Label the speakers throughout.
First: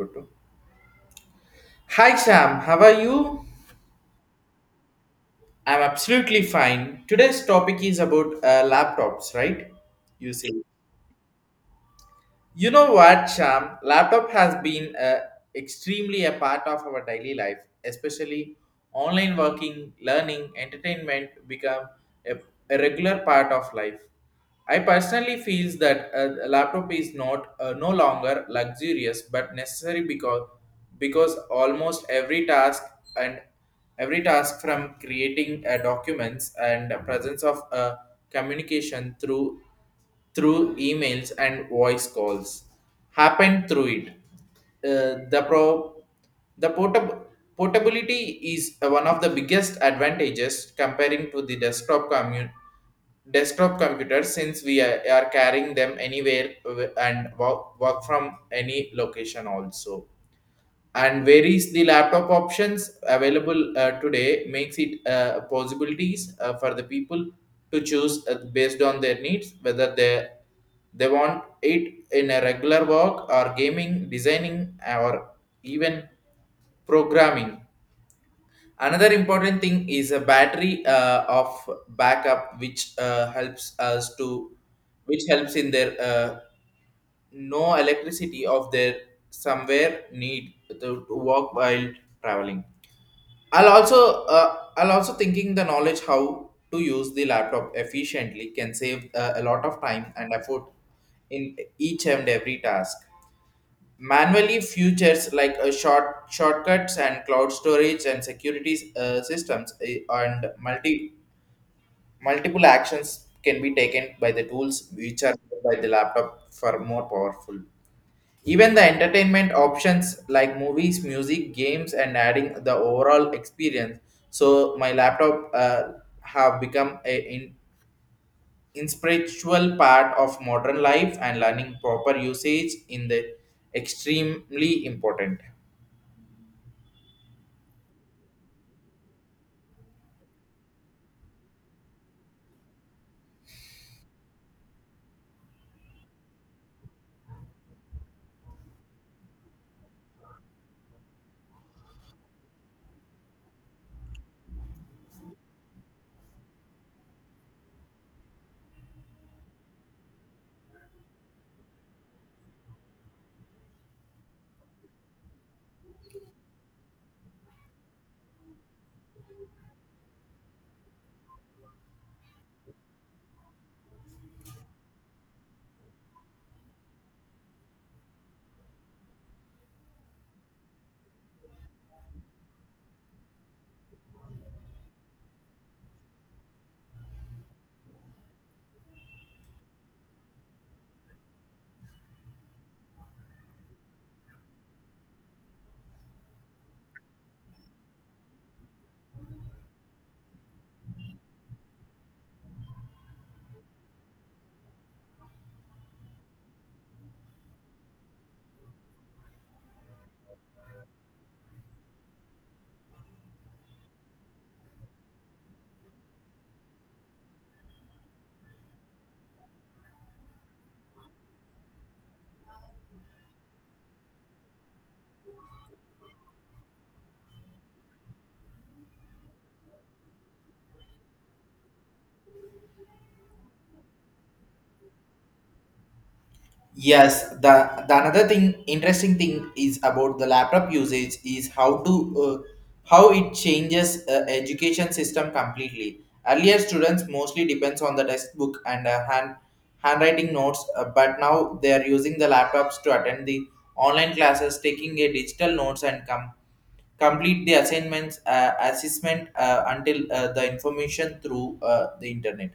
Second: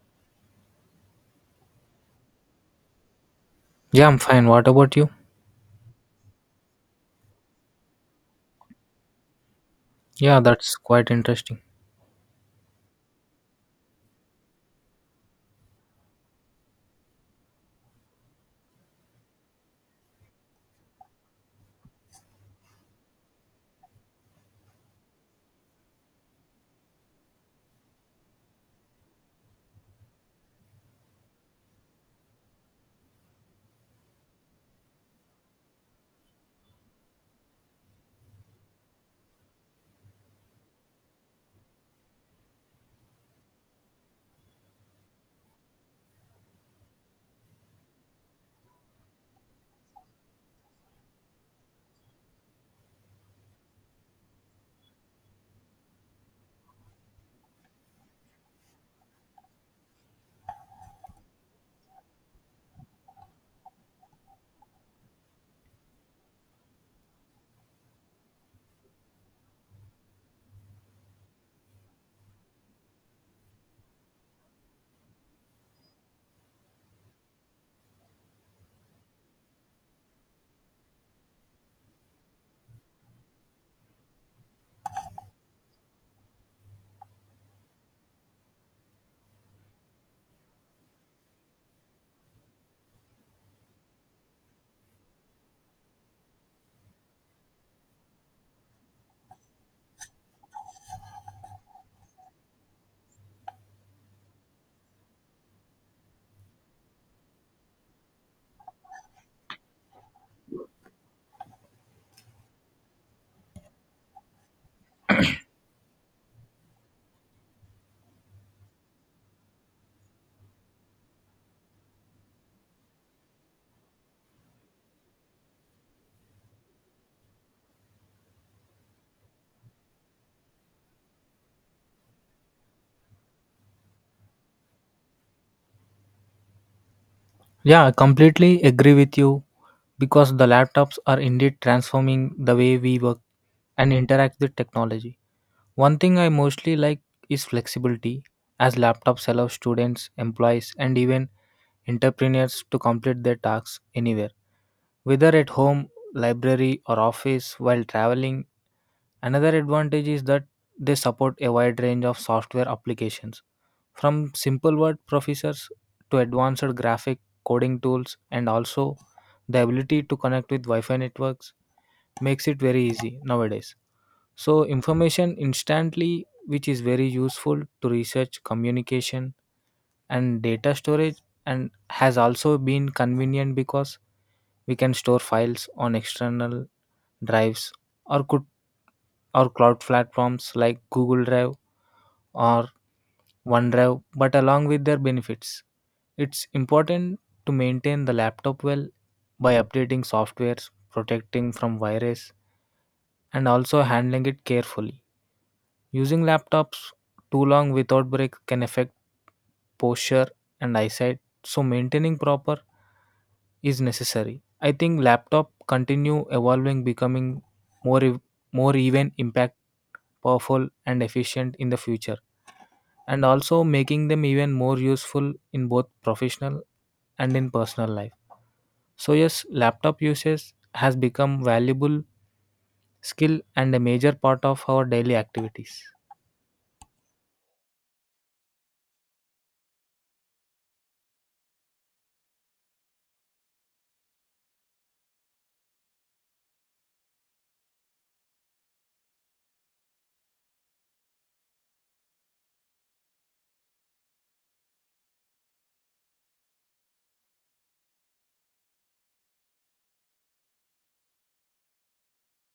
Speaker 1: Photo. Hi Sam, how are you?
Speaker 2: Yeah, I'm fine. What about you?
Speaker 1: I'm absolutely fine. Today's topic is about laptops, right? You
Speaker 2: Yeah,
Speaker 1: say.
Speaker 2: that's quite interesting.
Speaker 1: You know what, Sham? Laptop has been extremely a part of our daily life, especially online working, learning, entertainment become a, a regular part of life. I personally feels that a laptop is not no longer luxurious but necessary because almost every task and every task from creating documents and presence of communication through emails and voice calls happened through it. Uh, the pro- the portability is one of the biggest advantages comparing to the desktop computer since are carrying them anywhere and work from any location also, and varies the laptop options available today makes it possibilities for the people to choose based on their needs whether they want it in a regular work or gaming designing or even programming. Another important thing is a battery of backup which helps us to which helps in their no electricity of their somewhere to walk while traveling. I'll also thinking the knowledge how to use the laptop efficiently can save a lot of time and effort in each and every task. Manually features like a shortcuts and cloud storage and security systems and multiple actions can be taken by the tools which are by the laptop for more powerful, even the entertainment options like movies, music, games, and adding the overall experience. So my laptop have become inspiritual part of modern life, and learning proper usage in the extremely important.
Speaker 2: Yeah, I completely agree with you because the laptops are indeed transforming the way we work and interact with technology. One thing I mostly like is flexibility, as laptops allow students, employees, and even entrepreneurs to complete their tasks anywhere, whether at home, library, or office while traveling. Another advantage is that they support a wide range of software applications, from simple word processors to advanced graphic coding tools, and also the ability to connect with Wi-Fi networks makes it very easy nowadays. So information instantly, which is very useful to research, communication and data storage, and has also been convenient because we can store files on external drives or could or cloud platforms like Google Drive or OneDrive. But along with their benefits, it's important to maintain the laptop well by updating softwares, protecting from virus, and also handling it carefully. Using laptops too long without break can affect posture and eyesight, so maintaining proper is necessary. I think laptop continue evolving, becoming more ev- more even impact powerful and efficient in the future, and also making them even more useful in both professional and in personal life. So yes, laptop usage has become valuable skill and a major part of our daily activities.
Speaker 1: Yes, the another thing interesting thing is about the laptop usage is how to how it changes education system completely. Earlier, students mostly depends on the textbook and handwriting notes, but now they are using the laptops to attend the online classes, taking a digital notes and come complete the assignments assessment until the information through the internet.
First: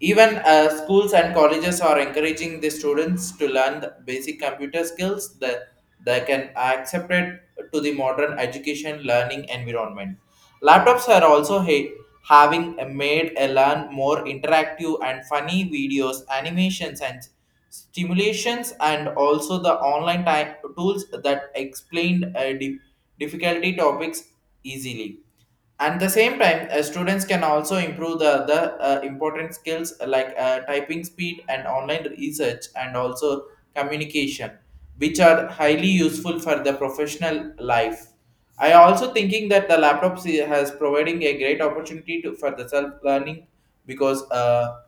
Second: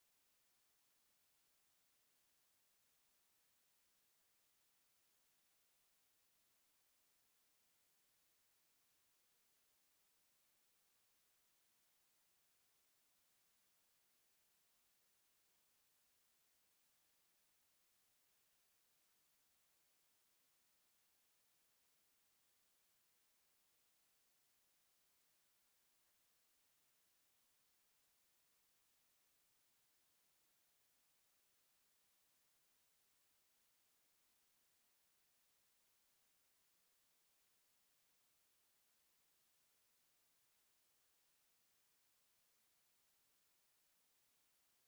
Speaker 1: Even schools and colleges are encouraging the students to learn the basic computer skills that they can accept it to the modern education learning environment. Laptops are also ha- having made a learn more interactive and funny videos, animations, and stimulations, and also the online time tools that explain difficulty topics easily. At the same time, students can also improve the other important skills like typing speed and online research and also communication, which are highly useful for the professional life. I also thinking that the laptops has providing a great opportunity for the self learning because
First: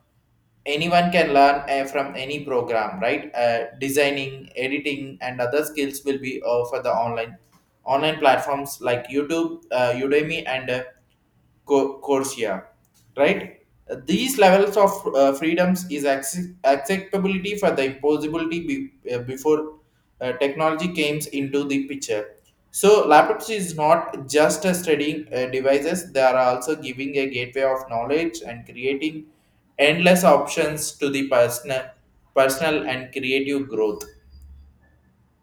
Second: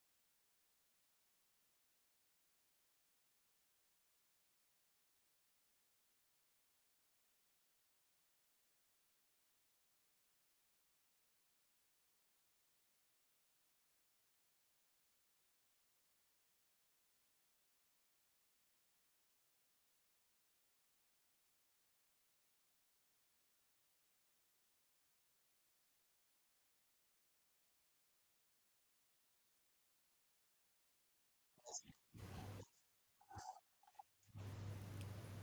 Speaker 1: anyone can learn from any program, right? Designing editing and other skills will be for the online platforms like youtube, udemy, and Corsia, right? These levels of freedoms is acceptability for the impossibility before technology came into the picture. So laptops is not just a studying devices; they are also giving a gateway of knowledge and creating endless options to the personal and creative growth.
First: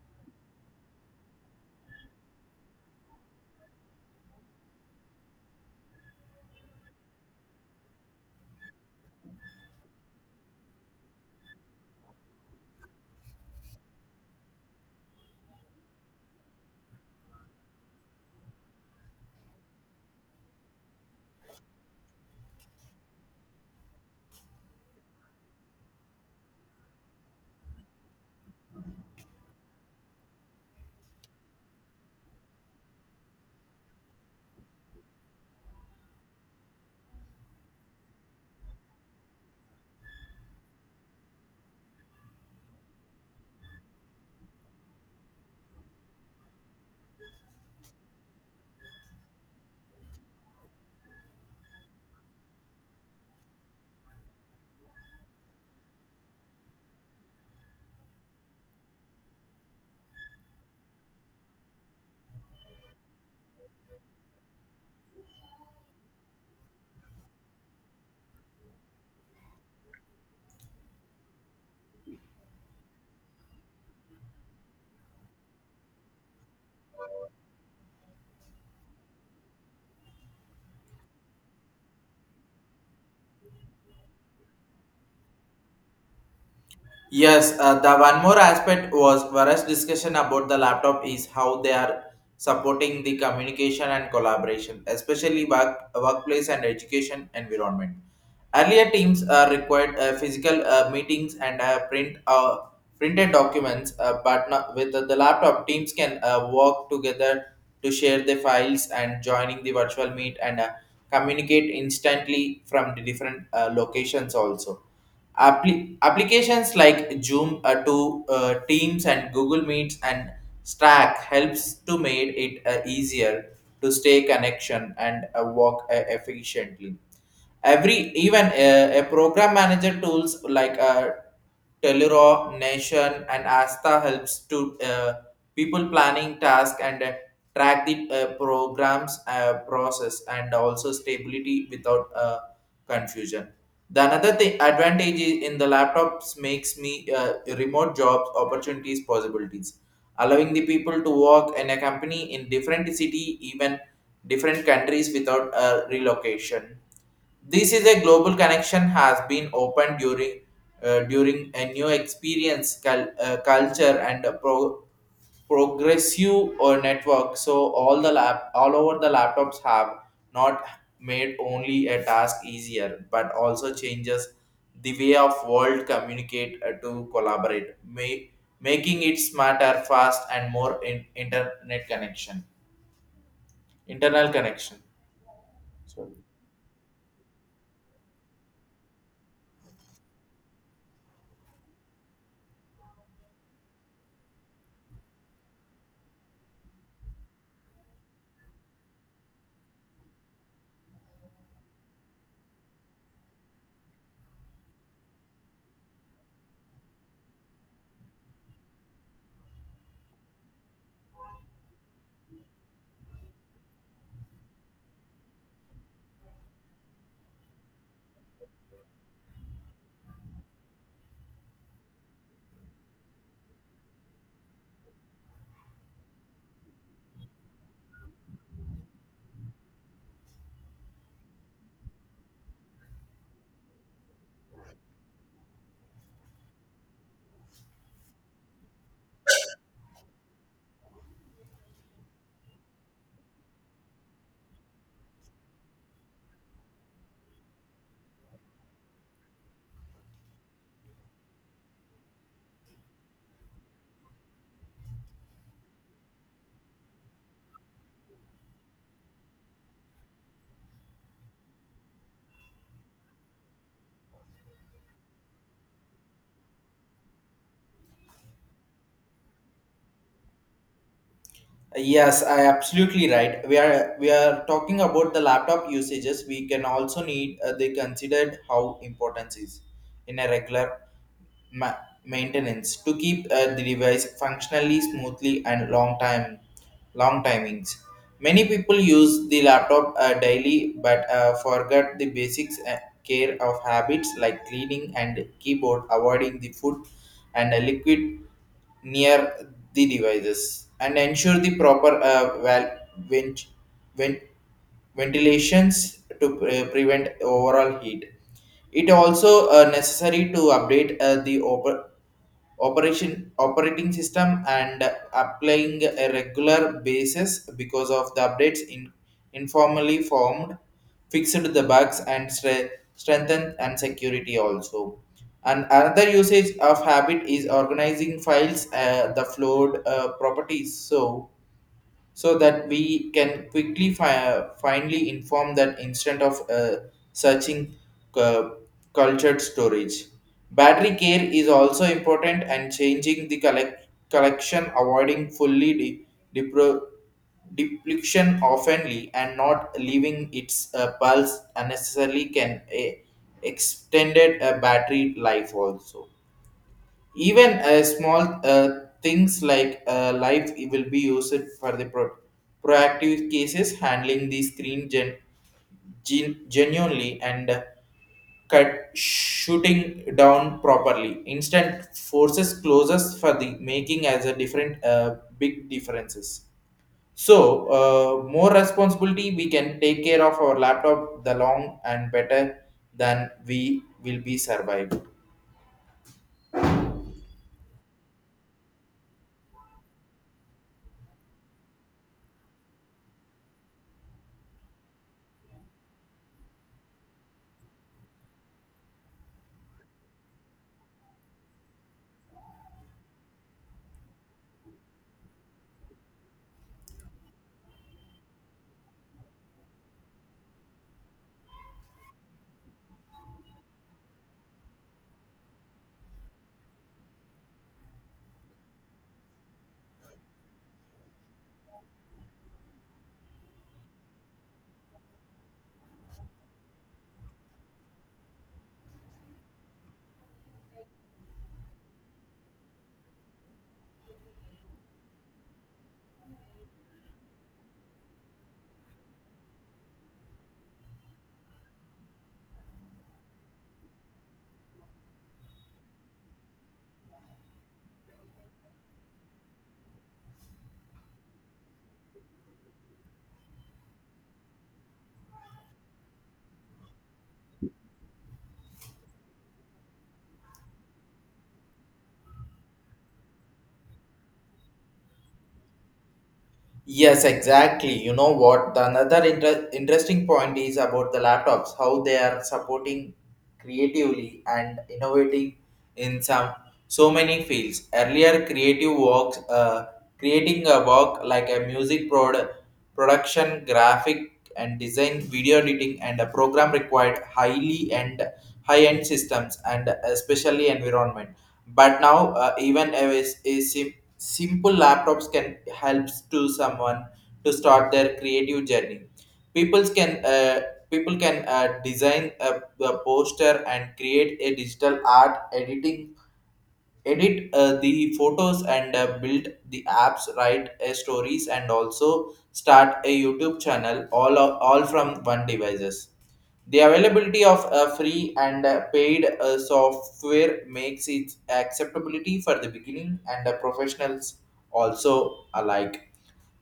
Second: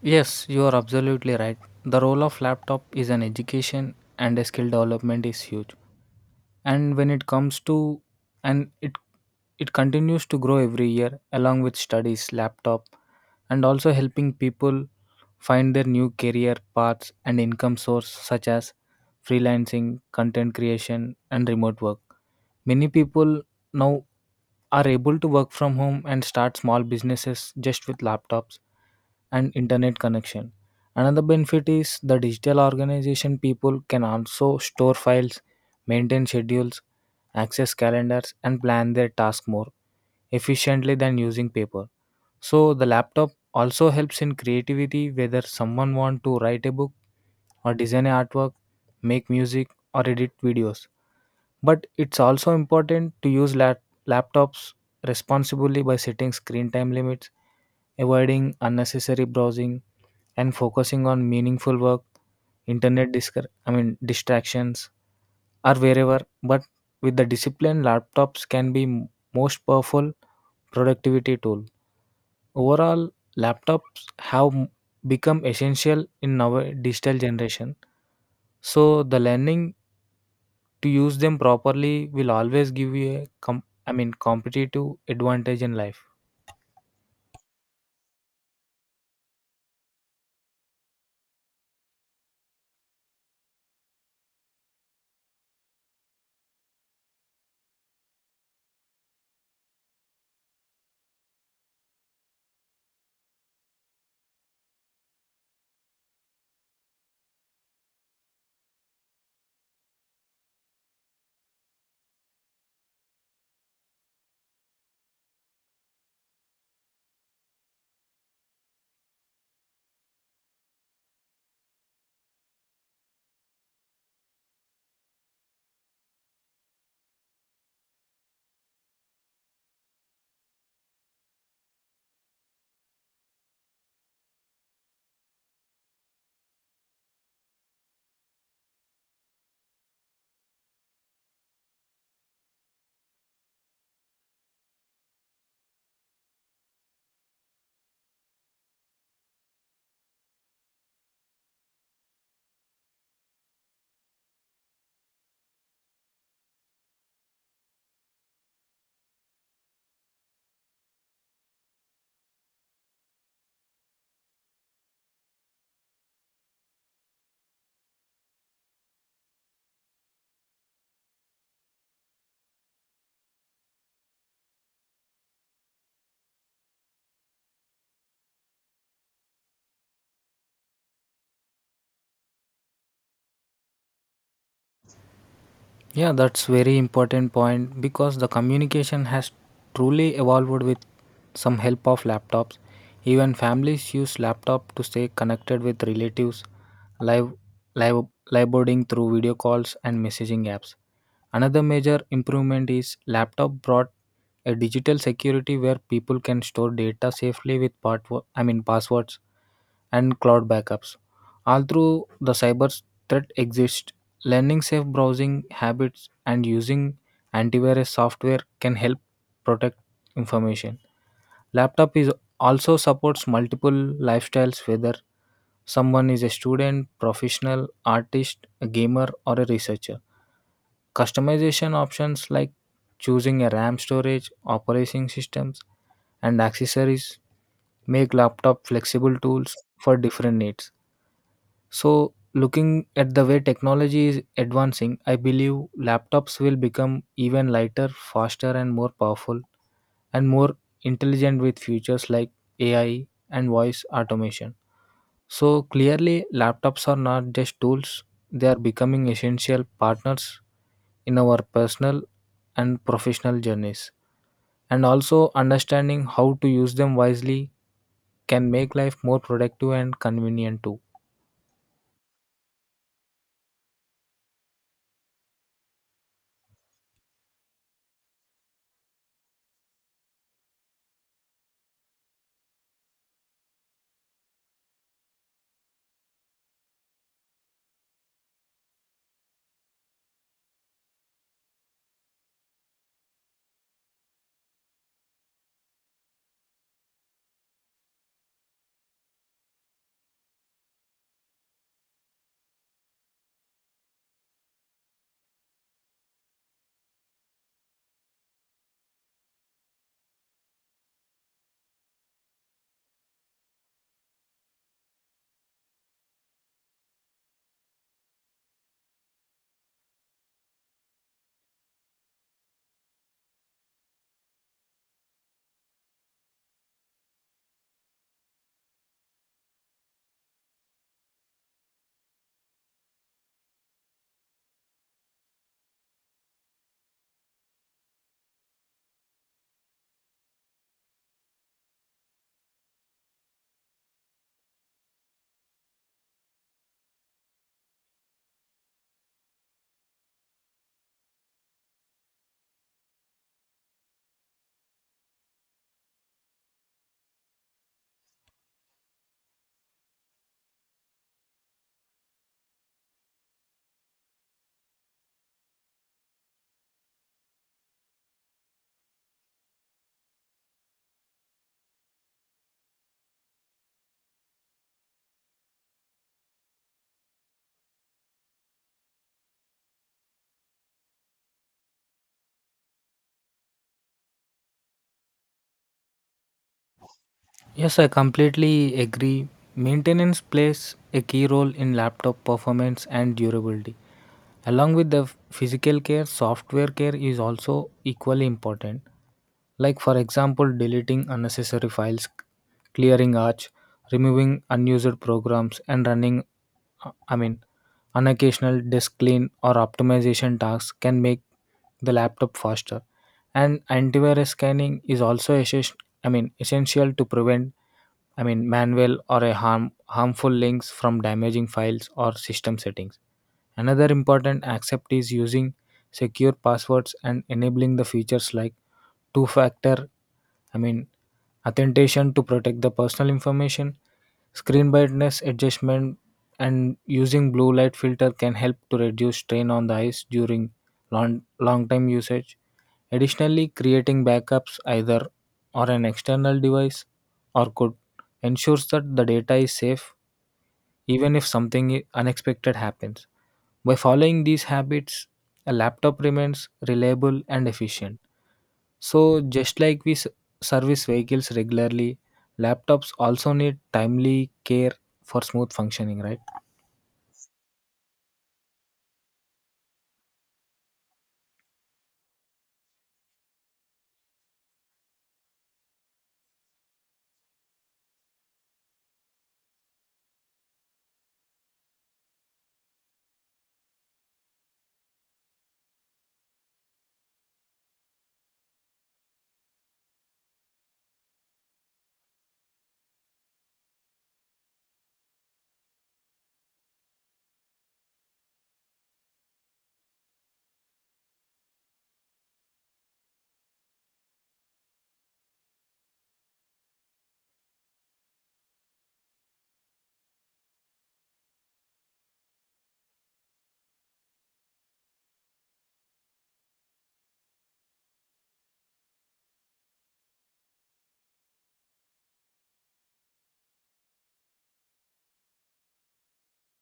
Speaker 2: Yes, you are absolutely right. The role of laptop is an education and a skill development is huge. And when it comes to and it continues to grow every year. Along with studies, laptop and also helping people find their new career paths and income source such as freelancing, content creation and remote work. Many people now are able to work from home and start small businesses just with laptops and internet connection. Another benefit is the digital organization. People can also store files, maintain schedules, access calendars, and plan their tasks more efficiently than using paper. So the laptop also helps in creativity whether someone want to write a book or design a artwork, make music or edit videos. But it's also important to use laptops responsibly by setting screen time limits, avoiding unnecessary browsing and focusing on meaningful work. Internet distractions are wherever, but with the discipline laptops can be most powerful productivity tool. Overall, laptops have become essential in our digital generation. So the learning to use them properly will always give you a competitive advantage in life.
Speaker 1: Yes, the one more aspect was Vara's discussion about the laptop is how they are supporting the communication and collaboration, especially workplace and education environment. Earlier teams required physical meetings and printed documents, but not, with the laptop, teams can work together to share the files and joining the virtual meet and communicate instantly from the different locations also. Applications like Zoom to Teams and Google Meets and Slack helps to make it easier to stay connection and work efficiently. Every even A program manager tools like Telluro, Nation, and Asta helps to people planning task and track the programs process and also stability without confusion. The another thing advantage is in the laptops makes me remote jobs opportunities possibilities, allowing the people to work and a company in different city, even different countries without a relocation. This is a global connection has been opened during a new experience, culture, and progressive or network, so all over the laptops have not made only a task easier but also changes the way of world communicate to collaborate making it smarter fast and more internet connection internal connection.
Speaker 2: Yeah, that's very important point because the communication has truly evolved with some help of laptops. Even families use laptop to stay connected with relatives, live live live boarding through video calls and messaging apps. Another major improvement is laptop brought a digital security where people can store data safely with part I mean passwords and cloud backups. Although the cyber threat exists, learning safe browsing habits and using antivirus software can help protect information. Laptop is also supports multiple lifestyles whether someone is a student, professional, artist, a gamer or a researcher. Customization options like choosing a RAM storage, operating systems and accessories make laptop flexible tools for different needs. So, looking at the way technology is advancing, I believe laptops will become even lighter, faster, and more powerful, and more intelligent with features like AI and voice automation. So, clearly, laptops are not just tools, they are becoming essential partners in our personal and professional journeys. And also, understanding how to use them wisely can make life more productive and convenient too.
Speaker 1: Yes, I absolutely right. We are talking about the laptop usages. We can also need they considered how important is in a regular ma- maintenance to keep the device functionally smoothly and long timings. Many people use the laptop daily but forget the basics care of habits like cleaning and keyboard, avoiding the food and a liquid near the devices, and ensure the proper vent- vent- ventilations to prevent overall heat. It also necessary to update the op- operation operating system and applying a regular basis because of the updates in informally formed fixed the bugs and strengthened and security also. And another usage of habit is organizing files the flowed properties, so that we can quickly finally inform that instead of searching uh, cultured storage. Battery care is also important, and changing the collection, avoiding fully depro- depletion oftenly, and not leaving its pulse unnecessarily can extended a battery life also. Even small things like life will be used for the proactive cases, handling the screen genuinely and cut shooting down properly. Instant forces closes for the making as a different big differences. So more responsibility we can take care of our laptop the long and better than we will be survive.
Speaker 2: Yes, I completely agree. Maintenance plays a key role in laptop performance and durability. Along with the physical care, software care is also equally important. Like, for example, deleting unnecessary files, clearing arch, removing unused programs, and running, uh, I mean, an occasional disk clean or optimization tasks can make the laptop faster. And antivirus scanning is also essential to prevent, manual or a harmful links from damaging files or system settings. Another important accept is using secure passwords and enabling the features like two factor, I mean, authentication to protect the personal information, screen brightness adjustment, and using blue light filter can help to reduce strain on the eyes during long, long time usage. Additionally, creating backups either or an external device or could ensures that the data is safe even if something unexpected happens. By following these habits, a laptop remains reliable and efficient. So, just like we service vehicles regularly, laptops also need timely care for smooth functioning, right?
Speaker 1: Yes, exactly. You know what? The another interesting point is about the laptops, how they are supporting creatively and innovating in some so many fields. Earlier, creating a work like a music production, graphic and design, video editing, and a program required highly and high-end systems and especially environment. But now, even simple laptops can helps to someone to start their creative journey. People's can uh, People can design a poster and create a digital art edit the photos and build the apps, write stories, and also start a youtube channel all from one devices. The availability of free and paid software makes its acceptability for the beginning and the professionals also alike.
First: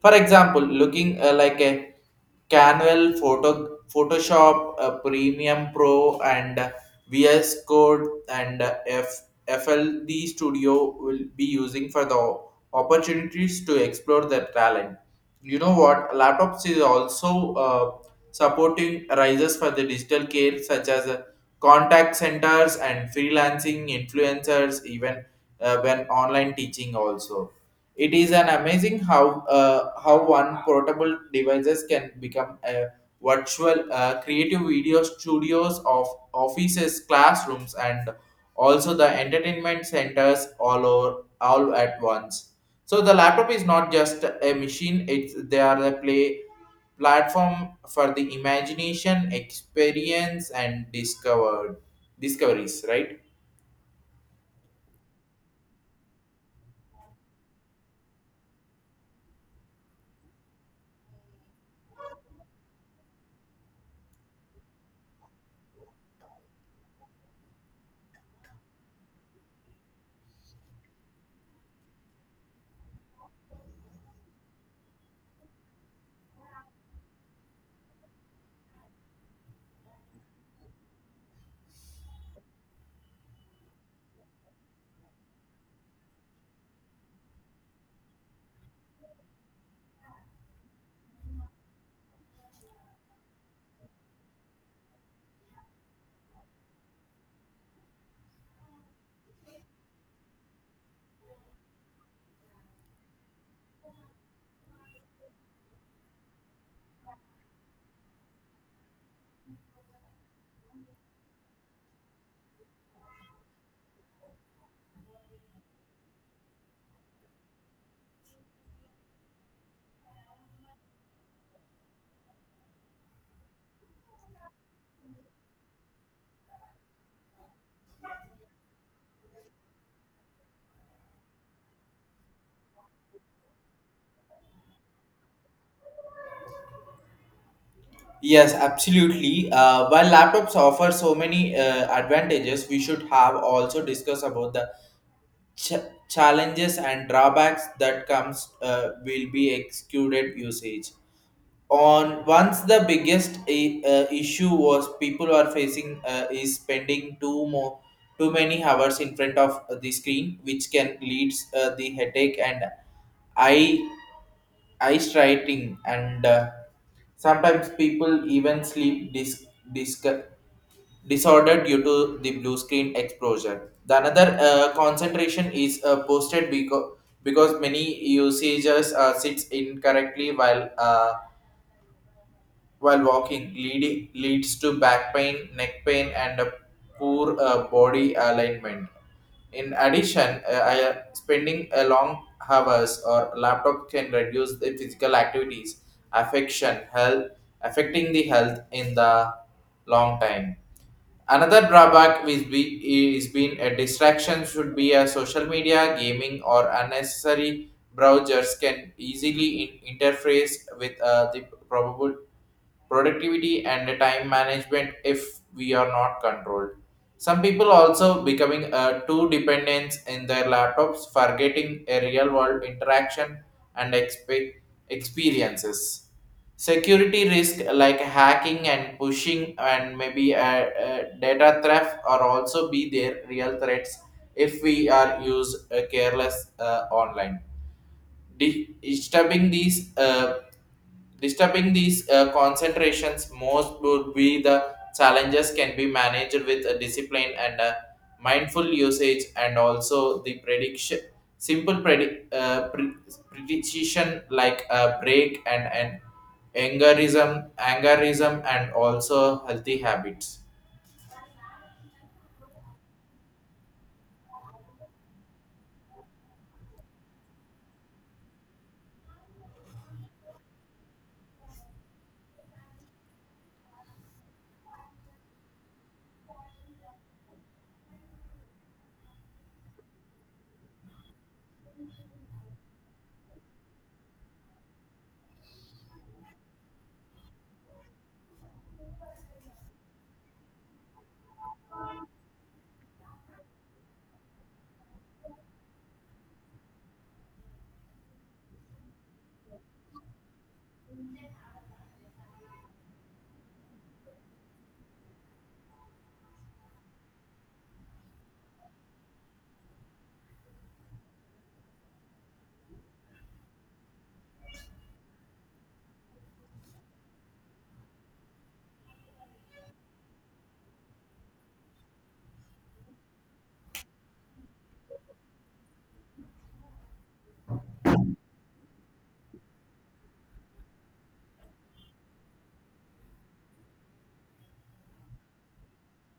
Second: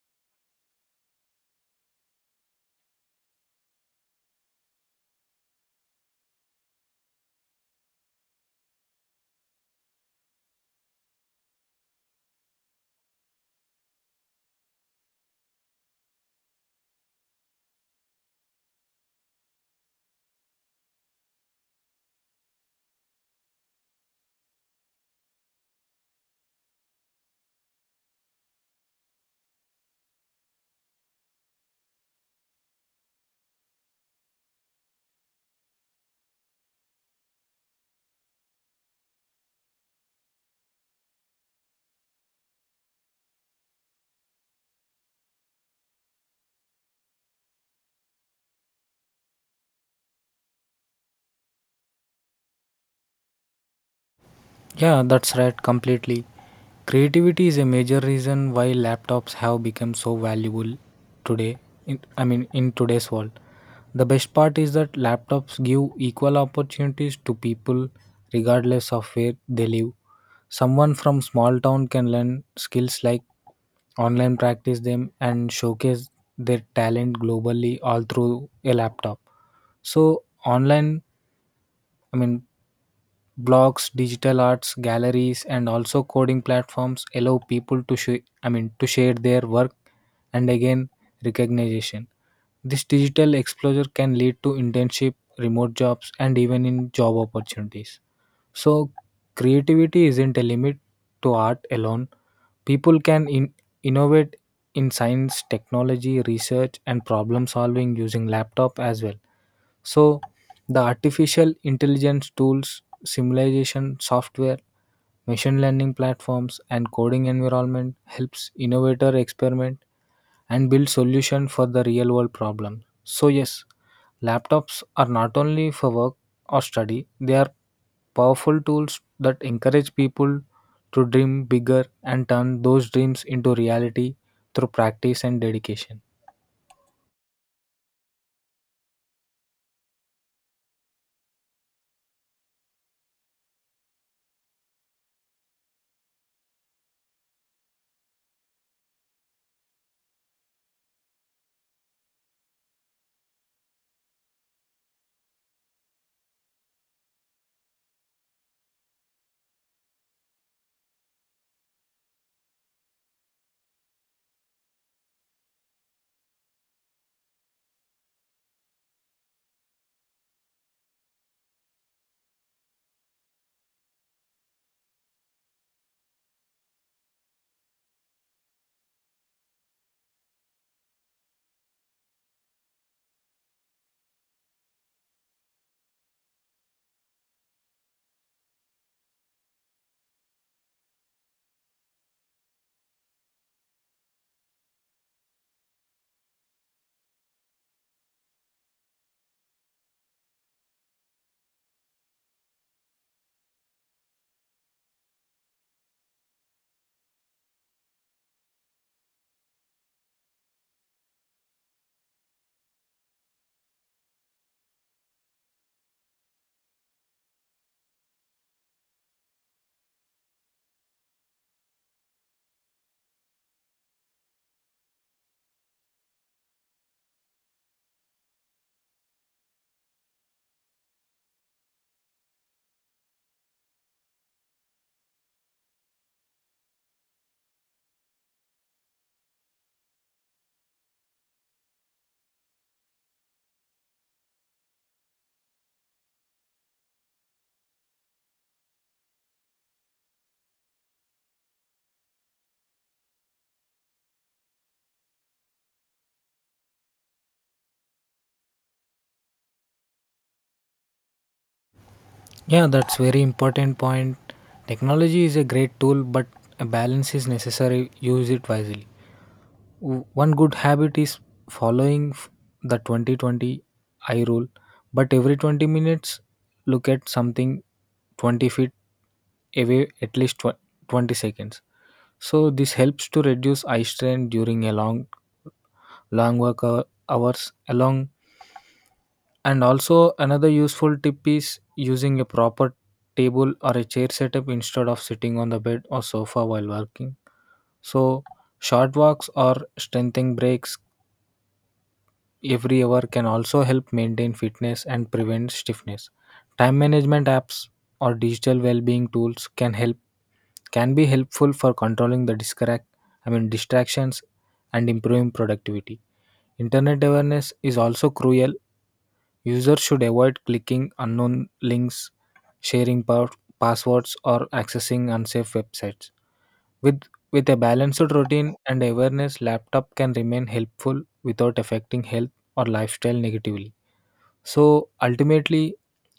Speaker 1: For example, looking like a Canwell photo, Photoshop Premium Pro, and VS Code, and FLD Studio will be using for the opportunities to explore their talent. You know what? Laptops is also supporting rises for the digital care such as contact centers and freelancing influencers, even when online teaching also. It is an amazing how one portable devices can become a virtual creative video studios of offices, classrooms, and also the entertainment centers all over all at once. So the laptop is not just a machine; it's they are the play platform for the imagination, experience, and discovered discoveries, right?
Speaker 2: Yeah, that's right, completely. Creativity is a major reason why laptops have become so valuable today. In today's world. The best part is that laptops give equal opportunities to people regardless of where they live. Someone from small town can learn skills like online, practice them and showcase their talent globally all through a laptop. So online, I mean blogs, digital arts galleries and also coding platforms allow people to share their work and again recognition. This digital exposure can lead to internship remote jobs and even in job opportunities. So creativity isn't a limit to art alone. People can innovate in science technology research and problem solving using laptop as well. So, the artificial intelligence tools, simulation software, machine learning platforms, and coding environment helps innovator experiment and build solution for the real world problem. So, yes, laptops are not only for work or study; they are powerful tools that encourage people to dream bigger and turn those dreams into reality through practice and dedication.
Speaker 1: Yes, absolutely. While laptops offer so many advantages, we should have also discuss about the ch- challenges and drawbacks that comes will be excluded usage. On once the biggest issue was people are facing is spending too many hours in front of the screen, which can leads the headache and eye ice writing and sometimes people even sleep dis- disorder due to the blue screen exposure. The another concentration is posted because many users sits incorrectly while walking leads to back pain, neck pain, and a poor body alignment. In addition, spending a long hours or laptop can reduce the physical activities, affection, health, affecting the health in the long time. Another drawback is being a distraction should be a social media, gaming, or unnecessary browsers can easily interface with the probable productivity and the time management if we are not controlled. Some people also becoming too dependent in their laptops, forgetting a real world interaction and experiences. Security risk like hacking and pushing and maybe data theft are also be their real threats if we are use careless online. Di- disturbing these uh, disturbing these concentrations most would be the challenges can be managed with a discipline and a mindful usage and also the prediction simple predi- uh, pre- prediction like a break and, an angerism and also healthy habits.
Speaker 2: Yeah, that's very important point. Technology is a great tool, but a balance is necessary. Use it wisely. One good habit is following the 2020 I rule, but every 20 minutes, look at something 20 feet away at least 20 seconds. So this helps to reduce eye strain during a long, long hours. Along and also another useful tip is using a proper table or a chair setup instead of sitting on the bed or sofa while working. So short walks or strengthening breaks every hour can also help maintain fitness and prevent stiffness. Time management apps or digital well-being tools can be helpful for controlling the distractions and improving productivity. Internet awareness is also crucial. Users should avoid clicking unknown links, sharing passwords, or accessing unsafe websites. With, with a balanced routine and awareness, laptop can remain helpful without affecting health or lifestyle negatively. So ultimately,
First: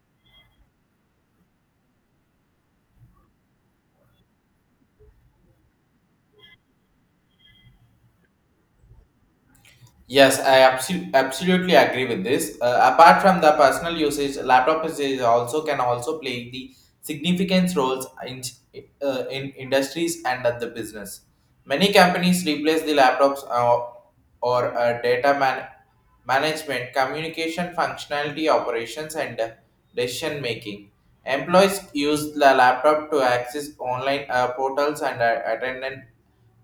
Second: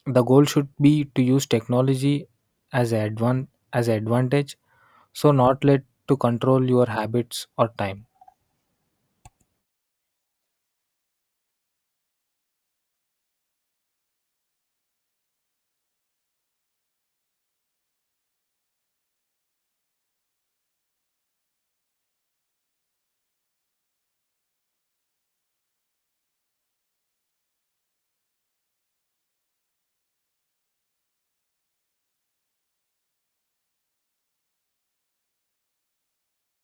Speaker 2: the goal should be to use technology as an advan- as an advantage, so not let to control your habits or time.
Speaker 1: Yes, I absolutely agree with this. Apart from the personal usage, laptop is also can also play the significant roles in industries and at the business. Many companies replace the laptops or management, communication, functionality, operations, and decision making. Employees use the laptop to access online portals and attendant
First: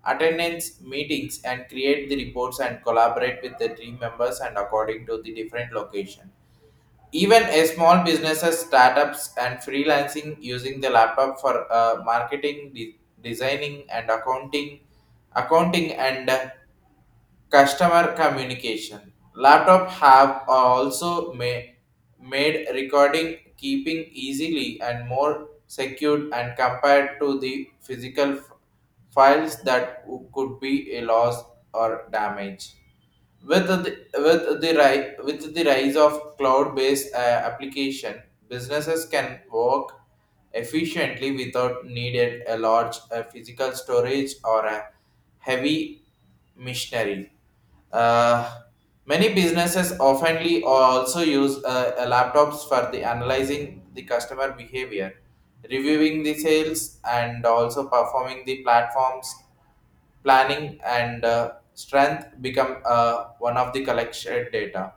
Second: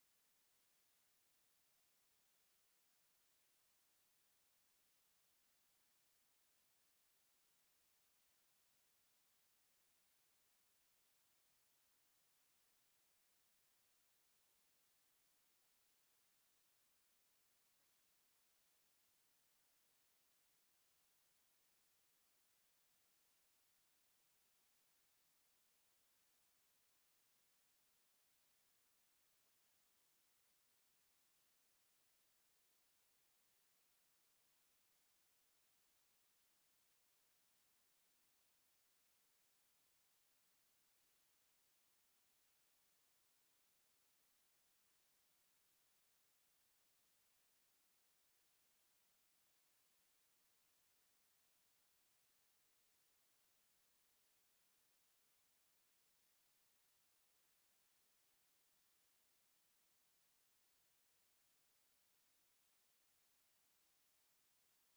Speaker 1: attendance meetings and create the reports and collaborate with the team members and according to the different location, even a small businesses, startups, and freelancing using the laptop for marketing, designing, and accounting, accounting and customer communication. Laptop have also made recording keeping easily and more secured and compared to the physical files that could be a loss or damage. With the, with the rise of cloud based application, businesses can work efficiently without needed a large physical storage or a heavy machinery. Uh, Many businesses oftenly also use laptops for the analyzing the customer behavior, reviewing the sales, and also performing the platforms planning and strength become one of the collected data.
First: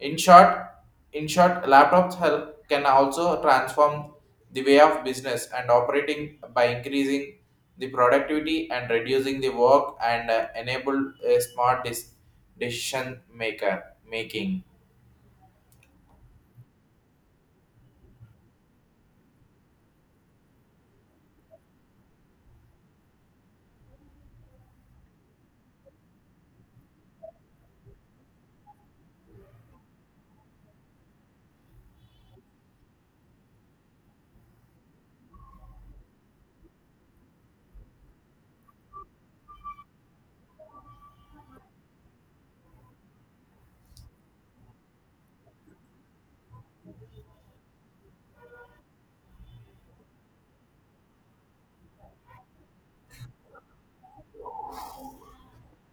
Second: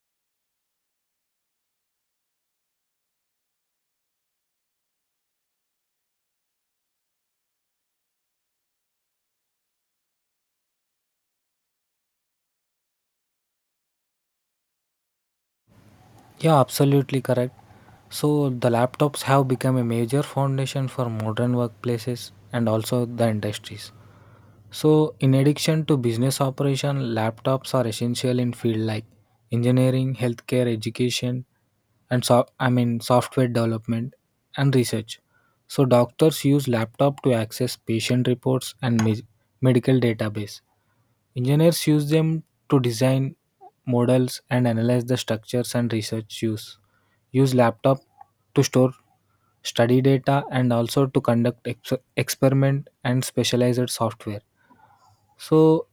Speaker 1: In short, in short, laptops help can also transform the way of business and operating by increasing the productivity and reducing the work and enable a smart decision maker making.
Speaker 2: Yeah, absolutely correct. So the laptops have become a major foundation for modern workplaces and also the industries. So, in addition to business operation, laptops are essential in field like engineering, healthcare, education, and software development and research. So, doctors use laptop to access patient reports and medical database. Engineers use them to design models and analyze the structures and research use. Use laptop to store study data and also to conduct experiment and specialized software. So,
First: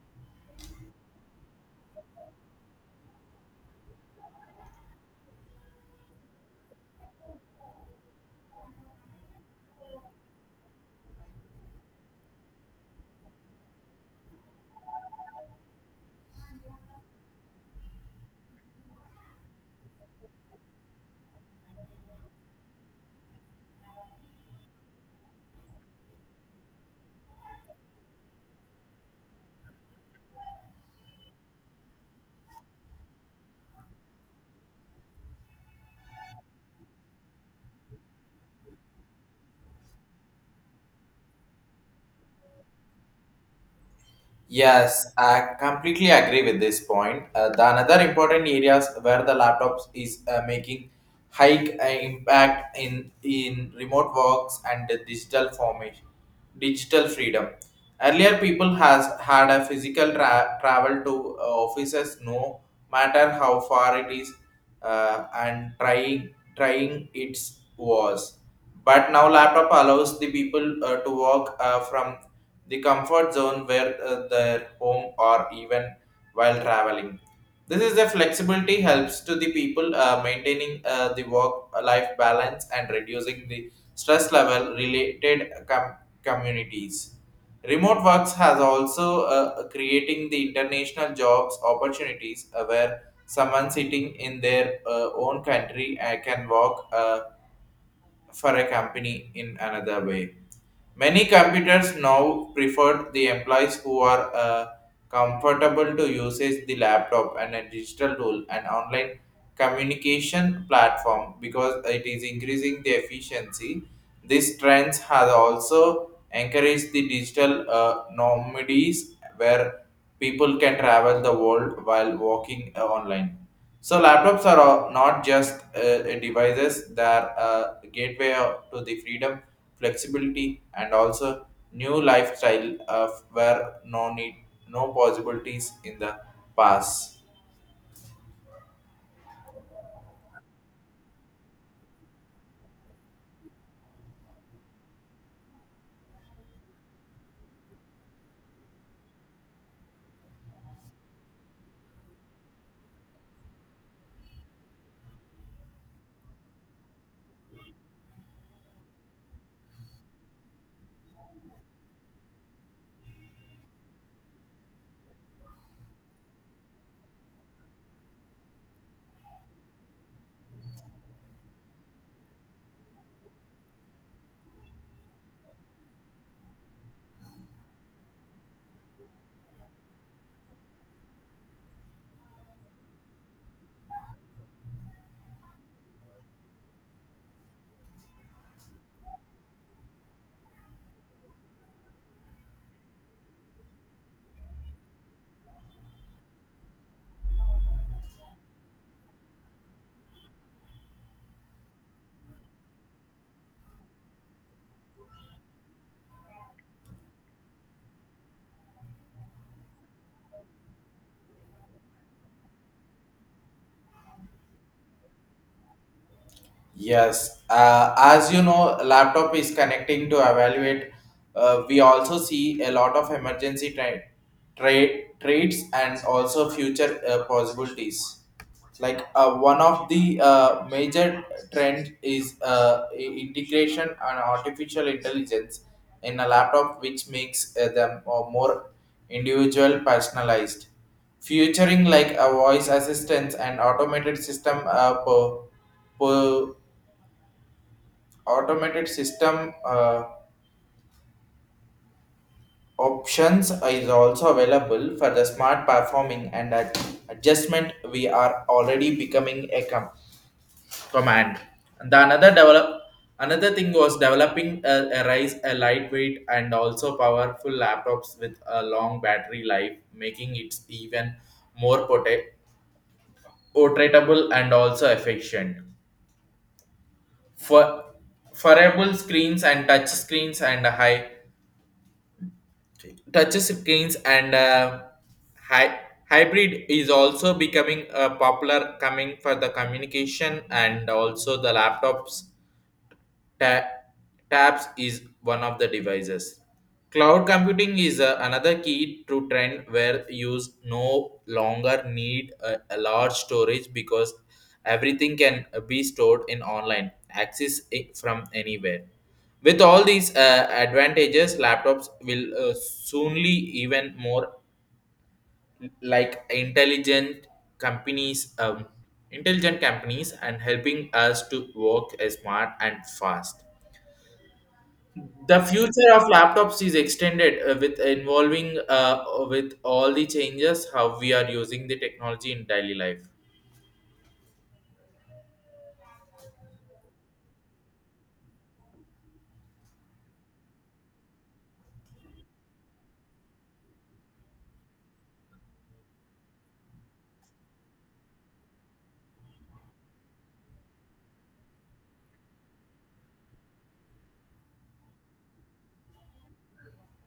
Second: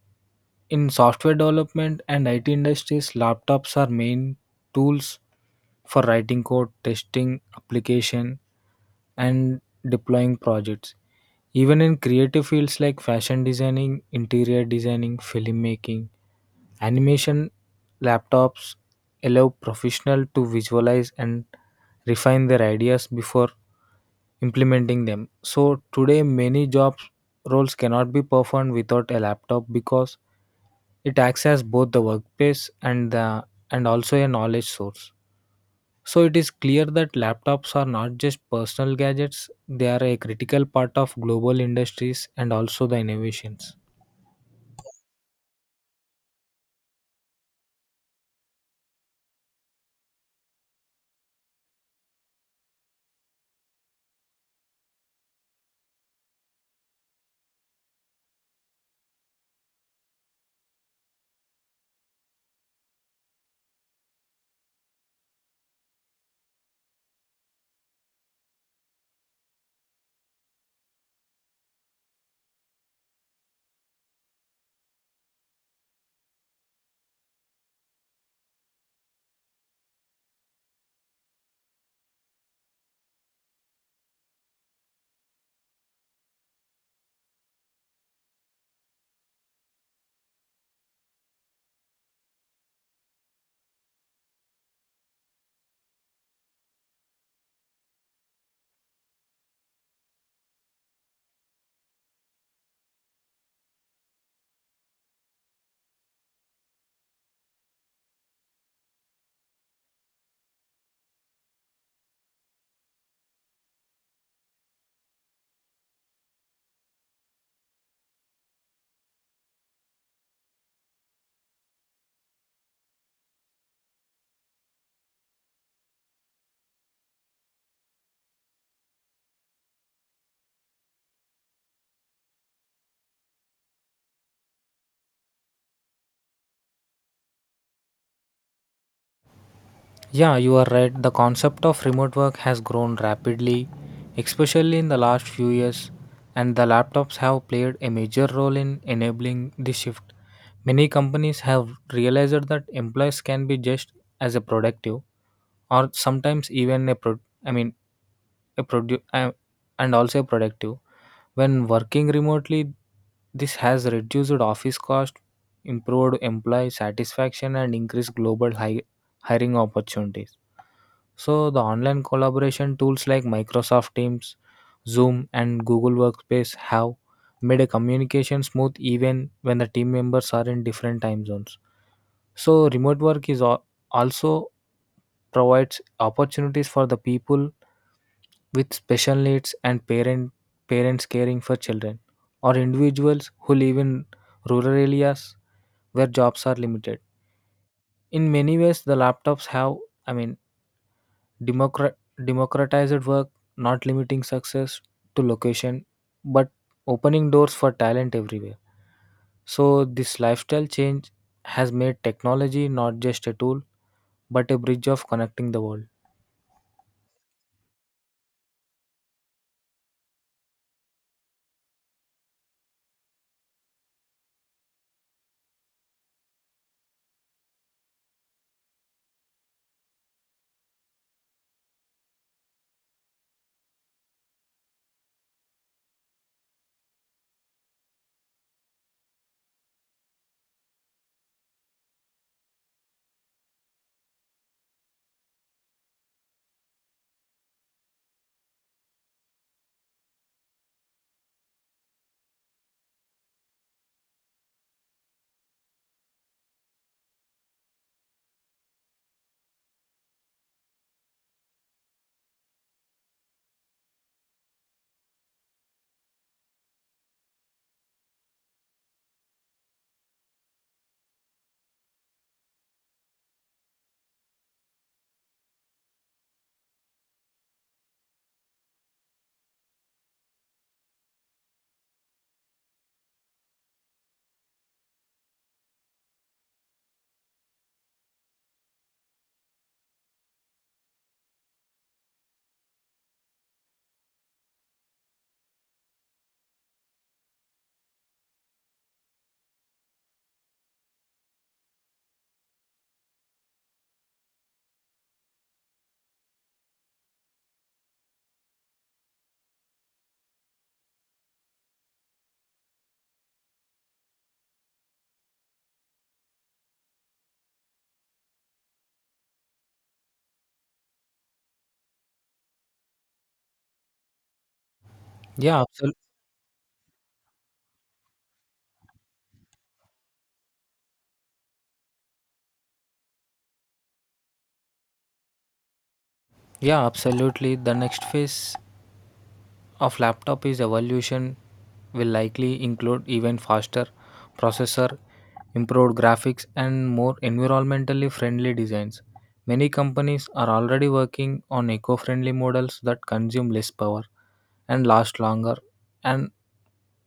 Speaker 2: in software development and IT industries, laptops are main tools for writing code, testing application, and deploying projects. Even in creative fields like fashion designing, interior designing, filmmaking, animation, laptops allow professionals to visualize and refine their ideas before implementing them. So today many job roles cannot be performed without a laptop because it acts as both the workplace and the and also a knowledge source. So it is clear that laptops are not just personal gadgets, they are a critical part of global industries and also the innovations.
Speaker 1: Yes, I completely agree with this point. The another important areas where the laptops is making hike impact in remote works and the digital formation, digital freedom. Earlier, people has had a physical travel to offices, no matter how far it is, and trying trying it was. But now, laptop allows the people to work from the comfort zone where their home or even while traveling. This is the flexibility helps to the people maintaining the work life balance and reducing the stress level related communities. Remote works has also creating the international jobs opportunities where someone sitting in their own country can work for a company in another way. Many computers now prefer the employees who are comfortable to uses the laptop and a digital tool and online communication platform because it is increasing the efficiency. This trends has also encouraged the digital nomadies where people can travel the world while working online. So laptops are not just devices; they are a gateway to the freedom flexibility, and also new lifestyle of where no need, no possibilities in the past.
Speaker 2: Yeah, you are right. The concept of remote work has grown rapidly, especially in the last few years, and the laptops have played a major role in enabling this shift. Many companies have realized that employees can be just as a productive, or sometimes even a pro- I mean a produ- and also a productive when working remotely. This has reduced office cost, improved employee satisfaction and increased global hiring opportunities. So the online collaboration tools like Microsoft Teams, Zoom, and Google Workspace have made a communication smooth even when the team members are in different time zones. So remote work is also provides opportunities for the people with special needs and parents caring for children or individuals who live in rural areas where jobs are limited. In many ways the laptops have I mean Democrat- democratized work, not limiting success to location, but opening doors for talent everywhere. So, this lifestyle change has made technology not just a tool, but a bridge of connecting the world.
Speaker 1: Yes, as you know, laptop is connecting to evaluate. We also see a lot of emergency trades and also future possibilities. Like one of the major trend is integration and artificial intelligence in a laptop, which makes them more individual, personalized. Featuring like a voice assistance and automated system per automated system options is also available for the smart performing and adjustment we are already becoming a command. And the another develop Another thing was developing a rise a lightweight and also powerful laptops with a long battery life making it even more portable and also efficient for foreable screens and touch screens and high touches screens and hy- hybrid is also becoming popular coming for the communication and also the laptops. Ta- Tabs is one of the devices. Cloud computing is another key to trend where users no longer need a large storage because everything can be stored in online, access it from anywhere. With all these advantages, laptops will soonly even more like companies, um, intelligent companies, and helping us to work smart and fast. The
Speaker 2: Yeah,
Speaker 1: future
Speaker 2: absolutely.
Speaker 1: of laptops is extended with involving with all the changes how we are using the technology in daily life.
Speaker 2: Yeah, absolutely. The next phase of laptop is evolution will likely include even faster processor, improved graphics and more environmentally friendly designs. Many companies are already working on eco-friendly models that consume less power and last longer and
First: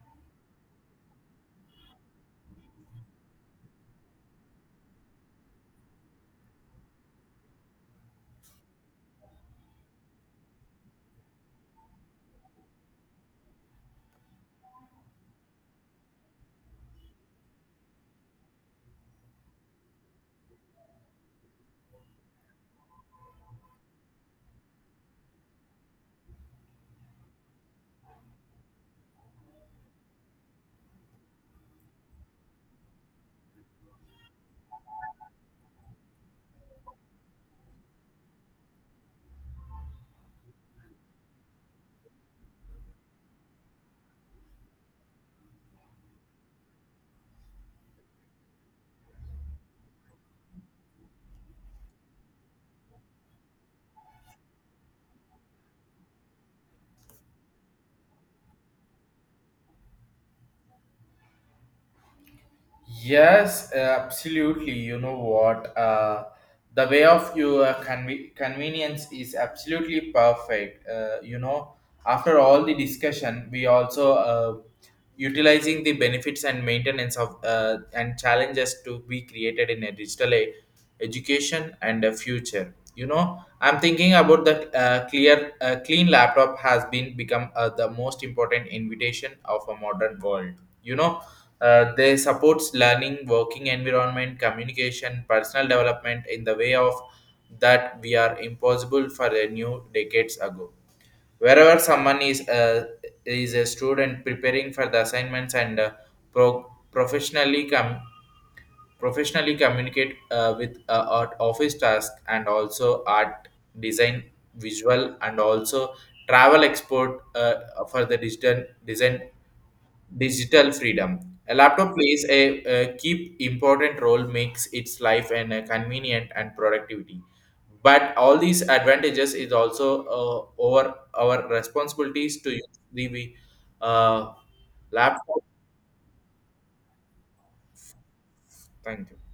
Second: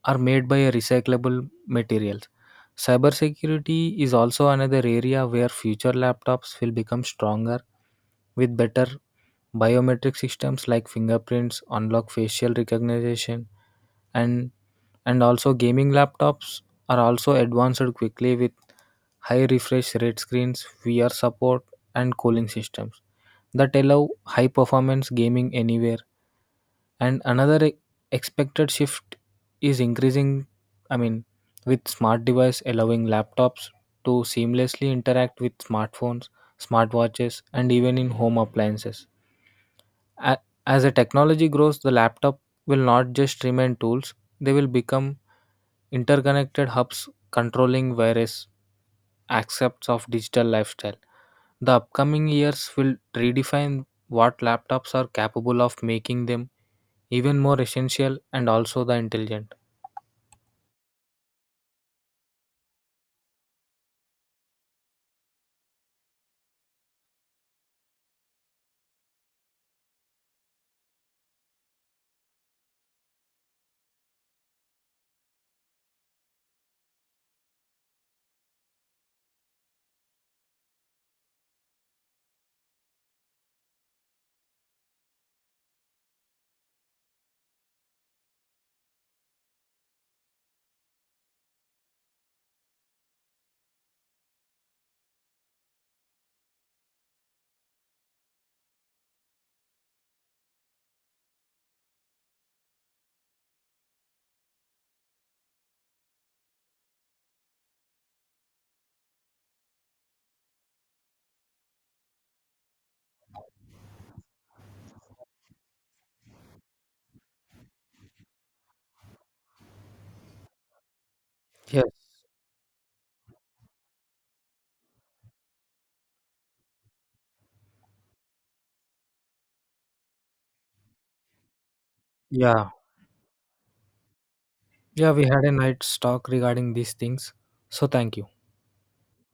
Speaker 2: are made by recyclable materials. Cybersecurity is also another area where future laptops will become stronger with better biometric systems like fingerprints, unlock facial recognition, and and also gaming laptops are also advanced quickly with high refresh rate screens, VR support, and cooling systems that allow high performance gaming anywhere. And another expected shift is increasing, I mean, with smart device allowing laptops to seamlessly interact with smartphones, smartwatches, and even in home appliances. A- As the technology grows, the laptop will not just remain tools, they will become interconnected hubs controlling various aspects of digital lifestyle. The upcoming years will redefine what laptops are capable of making them even more essential and also the intelligent.
Speaker 1: Yes, absolutely. You know what? The way of your convenience is absolutely perfect. You know, after all the discussion, we also utilizing the benefits and maintenance of and challenges to be created in a digital age education and a future. You know, I'm thinking about the clear clean laptop has been become the most important invitation of a modern world. You know, they supports learning working environment communication personal development in the way of that we are impossible for a new decades ago, wherever someone is a student preparing for the assignments and pro- professionally com- professionally communicate with art office task and also art design visual and also travel export for the digital design digital freedom. A
Speaker 2: Yes.
Speaker 1: laptop plays a key important role makes its life and convenient and productivity, but all these advantages is also over our responsibilities to
Speaker 2: Yeah.
Speaker 1: use the uh,
Speaker 2: Yeah, we
Speaker 1: laptop.
Speaker 2: had a nice talk regarding these things. So thank you.
Speaker 1: Thank you.